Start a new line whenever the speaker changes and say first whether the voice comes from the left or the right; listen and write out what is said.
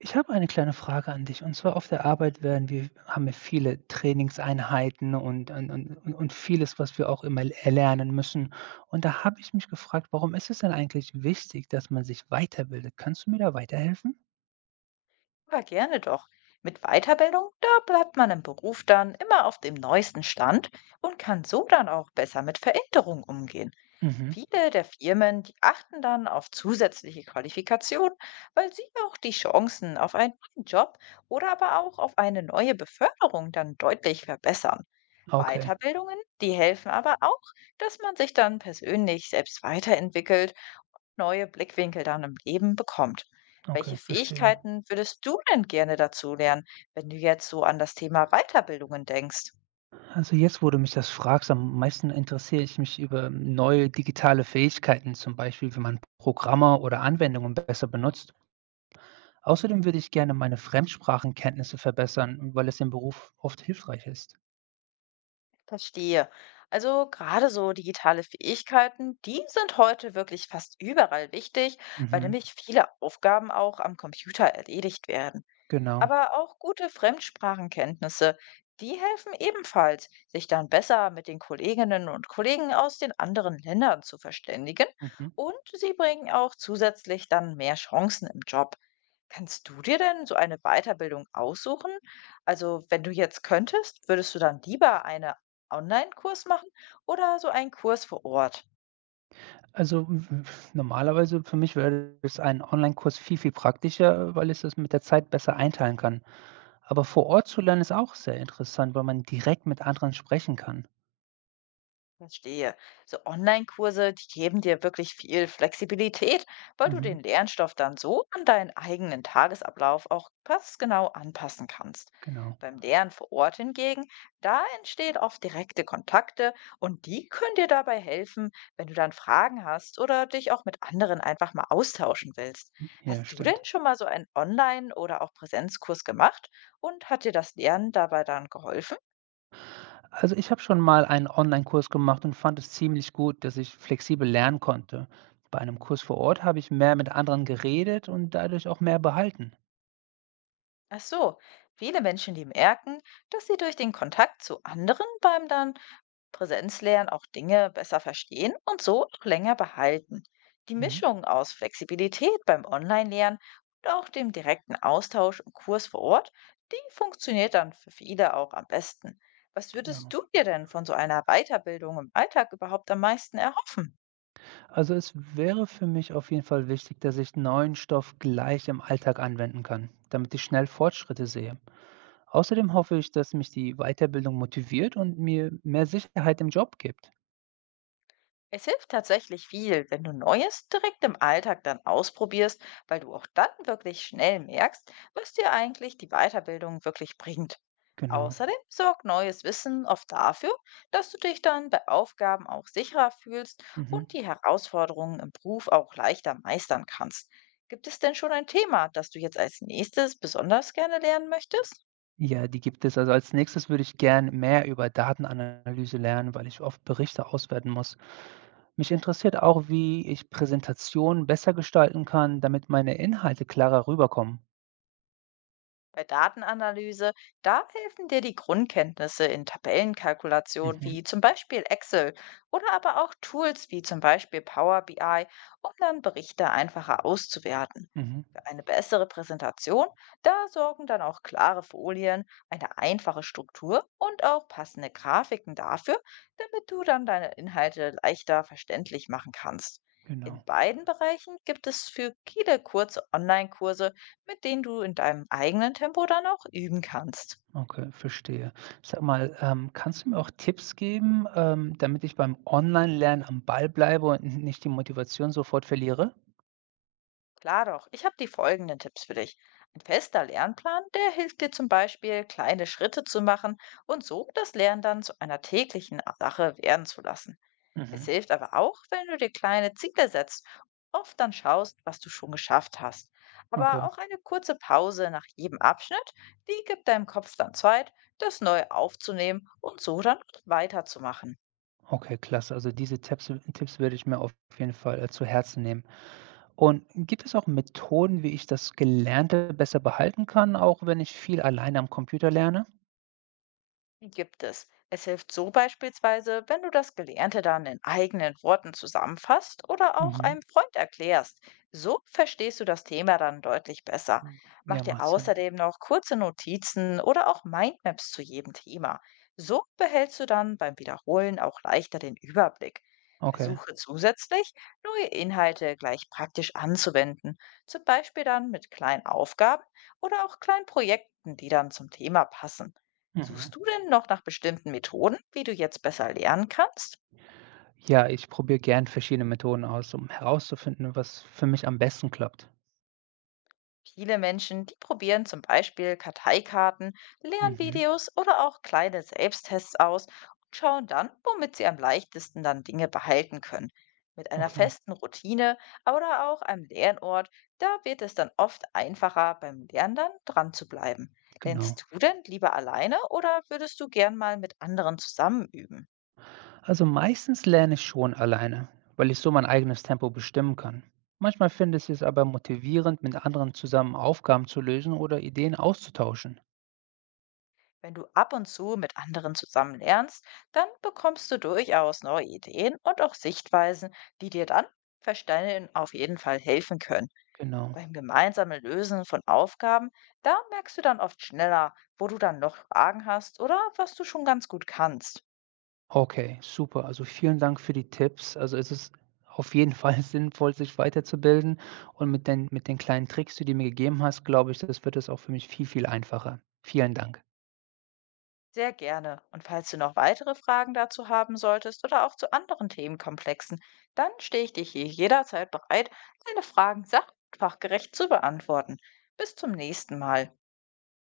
right: Ich habe eine kleine Frage an dich. Und zwar auf der Arbeit werden wir, haben wir viele Trainingseinheiten und vieles, was wir auch immer erlernen müssen. Und da habe ich mich gefragt, warum ist es denn eigentlich wichtig, dass man sich weiterbildet? Kannst du mir da weiterhelfen?
left: Aber gerne doch. Mit Weiterbildung, da bleibt man im Beruf dann immer auf dem neuesten Stand und kann so dann auch besser mit Veränderungen umgehen.
right: Mhm.
left: Viele der Firmen, die achten dann auf zusätzliche Qualifikationen, weil sie auch die Chancen auf einen neuen Job oder aber auch auf eine neue Beförderung dann deutlich verbessern.
right: Okay,
left: Weiterbildungen, die helfen aber auch, dass man sich dann persönlich selbst weiterentwickelt neue Blickwinkel dann im Leben bekommt.
right: okay,
left: Welche
right: verstehe.
left: Fähigkeiten würdest du denn gerne dazu lernen, wenn du jetzt so an das Thema Weiterbildungen denkst?
right: Also jetzt, wo du mich das fragst, am meisten interessiere ich mich über neue digitale Fähigkeiten, zum Beispiel, wie man Programme oder Anwendungen besser benutzt. Außerdem würde ich gerne meine Fremdsprachenkenntnisse verbessern, weil es im Beruf oft hilfreich ist.
left: Verstehe. Also gerade so digitale Fähigkeiten, die sind heute wirklich fast überall wichtig, weil
right: Mhm,
left: nämlich viele Aufgaben auch am Computer erledigt werden.
right: genau.
left: Aber auch gute Fremdsprachenkenntnisse, die helfen ebenfalls, sich dann besser mit den Kolleginnen und Kollegen aus den anderen Ländern zu verständigen
right: Mhm.
left: und sie bringen auch zusätzlich dann mehr Chancen im Job. Kannst du dir denn so eine Weiterbildung aussuchen? Also wenn du jetzt könntest, würdest du dann lieber einen Online-Kurs machen oder so einen Kurs vor Ort?
right: Also, w normalerweise für mich wäre es ein Online-Kurs viel, viel praktischer, weil ich das mit der Zeit besser einteilen kann. Aber vor Ort zu lernen ist auch sehr interessant, weil man direkt mit anderen sprechen kann.
left: Verstehe. So Online-Kurse, die geben dir wirklich viel Flexibilität, weil du
right: Mhm,
left: den Lernstoff dann so an deinen eigenen Tagesablauf auch passgenau anpassen kannst.
right: genau.
left: Beim Lernen vor Ort hingegen, da entstehen oft direkte Kontakte und die können dir dabei helfen, wenn du dann Fragen hast oder dich auch mit anderen einfach mal austauschen willst.
right: Ja,
left: Hast du denn
right: stimmt.
left: schon mal so einen Online- oder auch Präsenzkurs gemacht und hat dir das Lernen dabei dann geholfen?
right: Also, ich habe schon mal einen Online-Kurs gemacht und fand es ziemlich gut, dass ich flexibel lernen konnte. Bei einem Kurs vor Ort habe ich mehr mit anderen geredet und dadurch auch mehr behalten.
left: Ach so, viele Menschen, die merken, dass sie durch den Kontakt zu anderen beim dann Präsenzlernen auch Dinge besser verstehen und so auch länger behalten. Die
right: Mhm,
left: Mischung aus Flexibilität beim Online-Lernen und auch dem direkten Austausch im Kurs vor Ort, die funktioniert dann für viele auch am besten. Was würdest
right: genau.
left: du dir denn von so einer Weiterbildung im Alltag überhaupt am meisten erhoffen?
right: Also, es wäre für mich auf jeden Fall wichtig, dass ich neuen Stoff gleich im Alltag anwenden kann, damit ich schnell Fortschritte sehe. Außerdem hoffe ich, dass mich die Weiterbildung motiviert und mir mehr Sicherheit im Job gibt.
left: Es hilft tatsächlich viel, wenn du Neues direkt im Alltag dann ausprobierst, weil du auch dann wirklich schnell merkst, was dir eigentlich die Weiterbildung wirklich bringt.
right: Genau.
left: Außerdem sorgt neues Wissen oft dafür, dass du dich dann bei Aufgaben auch sicherer fühlst und
right: Mhm.
left: die Herausforderungen im Beruf auch leichter meistern kannst. Gibt es denn schon ein Thema, das du jetzt als nächstes besonders gerne lernen möchtest?
right: Ja, die gibt es. Also als nächstes würde ich gern mehr über Datenanalyse lernen, weil ich oft Berichte auswerten muss. Mich interessiert auch, wie ich Präsentationen besser gestalten kann, damit meine Inhalte klarer rüberkommen.
left: Bei Datenanalyse, da helfen dir die Grundkenntnisse in Tabellenkalkulation
right: Mhm,
left: wie zum Beispiel Excel oder aber auch Tools wie zum Beispiel Power BI, um dann Berichte einfacher auszuwerten.
right: mhm,
left: Für eine bessere Präsentation, da sorgen dann auch klare Folien, eine einfache Struktur und auch passende Grafiken dafür, damit du dann deine Inhalte leichter verständlich machen kannst.
right: genau.
left: In beiden Bereichen gibt es für viele kurze Online-Kurse mit denen du in deinem eigenen Tempo dann auch üben kannst.
right: Okay, verstehe. Sag mal, kannst du mir auch Tipps geben, damit ich beim Online-Lernen am Ball bleibe und nicht die Motivation sofort verliere?
left: Klar doch, ich habe die folgenden Tipps für dich. Ein fester Lernplan, der hilft dir zum Beispiel, kleine Schritte zu machen und so das Lernen dann zu einer täglichen Sache werden zu lassen. Es
right: Mhm.
left: hilft aber auch, wenn du dir kleine Ziele setzt, oft dann schaust, was du schon geschafft hast.
right: Okay,
left: Aber auch eine kurze Pause nach jedem Abschnitt, die gibt deinem Kopf dann Zeit, das neu aufzunehmen und so dann weiterzumachen.
right: okay, klasse. Also diese Tipps werde ich mir auf jeden Fall zu Herzen nehmen. Und gibt es auch Methoden, wie ich das Gelernte besser behalten kann, auch wenn ich viel alleine am Computer lerne?
left: Gibt es. Es hilft so beispielsweise, wenn du das Gelernte dann in eigenen Worten zusammenfasst oder auch
right: Mhm.
left: einem Freund erklärst. So verstehst du das Thema dann deutlich besser.
right: Hm,
left: Mach
right: ja,
left: dir
right: macht Sinn.
left: außerdem noch kurze Notizen oder auch Mindmaps zu jedem Thema. So behältst du dann beim Wiederholen auch leichter den Überblick.
right: Okay.
left: Versuche zusätzlich, neue Inhalte gleich praktisch anzuwenden, zum Beispiel dann mit kleinen Aufgaben oder auch kleinen Projekten, die dann zum Thema passen.
right: Mhm.
left: Suchst du denn noch nach bestimmten Methoden, wie du jetzt besser lernen kannst?
right: Ja, ich probiere gern verschiedene Methoden aus, um herauszufinden, was für mich am besten klappt.
left: Viele Menschen, die probieren zum Beispiel Karteikarten,
right: Mhm.
left: Lernvideos oder auch kleine Selbsttests aus und schauen dann, womit sie am leichtesten dann Dinge behalten können. Mit einer
right: Okay,
left: festen Routine oder auch einem Lernort, da wird es dann oft einfacher, beim Lernen dann dran zu bleiben.
right: genau.
left: Lernst du denn lieber alleine oder würdest du gern mal mit anderen zusammen üben?
right: Also meistens lerne ich schon alleine, weil ich so mein eigenes Tempo bestimmen kann. Manchmal finde ich es aber motivierend, mit anderen zusammen Aufgaben zu lösen oder Ideen auszutauschen.
left: Wenn du ab und zu mit anderen zusammen lernst, dann bekommst du durchaus neue Ideen und auch Sichtweisen, die dir dann verstanden auf jeden Fall helfen können.
right: Genau.
left: Beim gemeinsamen Lösen von Aufgaben, da merkst du dann oft schneller, wo du dann noch Fragen hast oder was du schon ganz gut kannst.
right: Okay, super. Also, vielen Dank für die Tipps. Also, es ist auf jeden Fall sinnvoll, sich weiterzubilden und mit den kleinen Tricks, die du mir gegeben hast, glaube ich, das wird es auch für mich viel, viel einfacher. Vielen Dank.
left: Sehr gerne. Und falls du noch weitere Fragen dazu haben solltest oder auch zu anderen Themenkomplexen, dann stehe ich dir hier jederzeit bereit, deine Fragen sach- und fachgerecht zu beantworten. Bis zum nächsten Mal.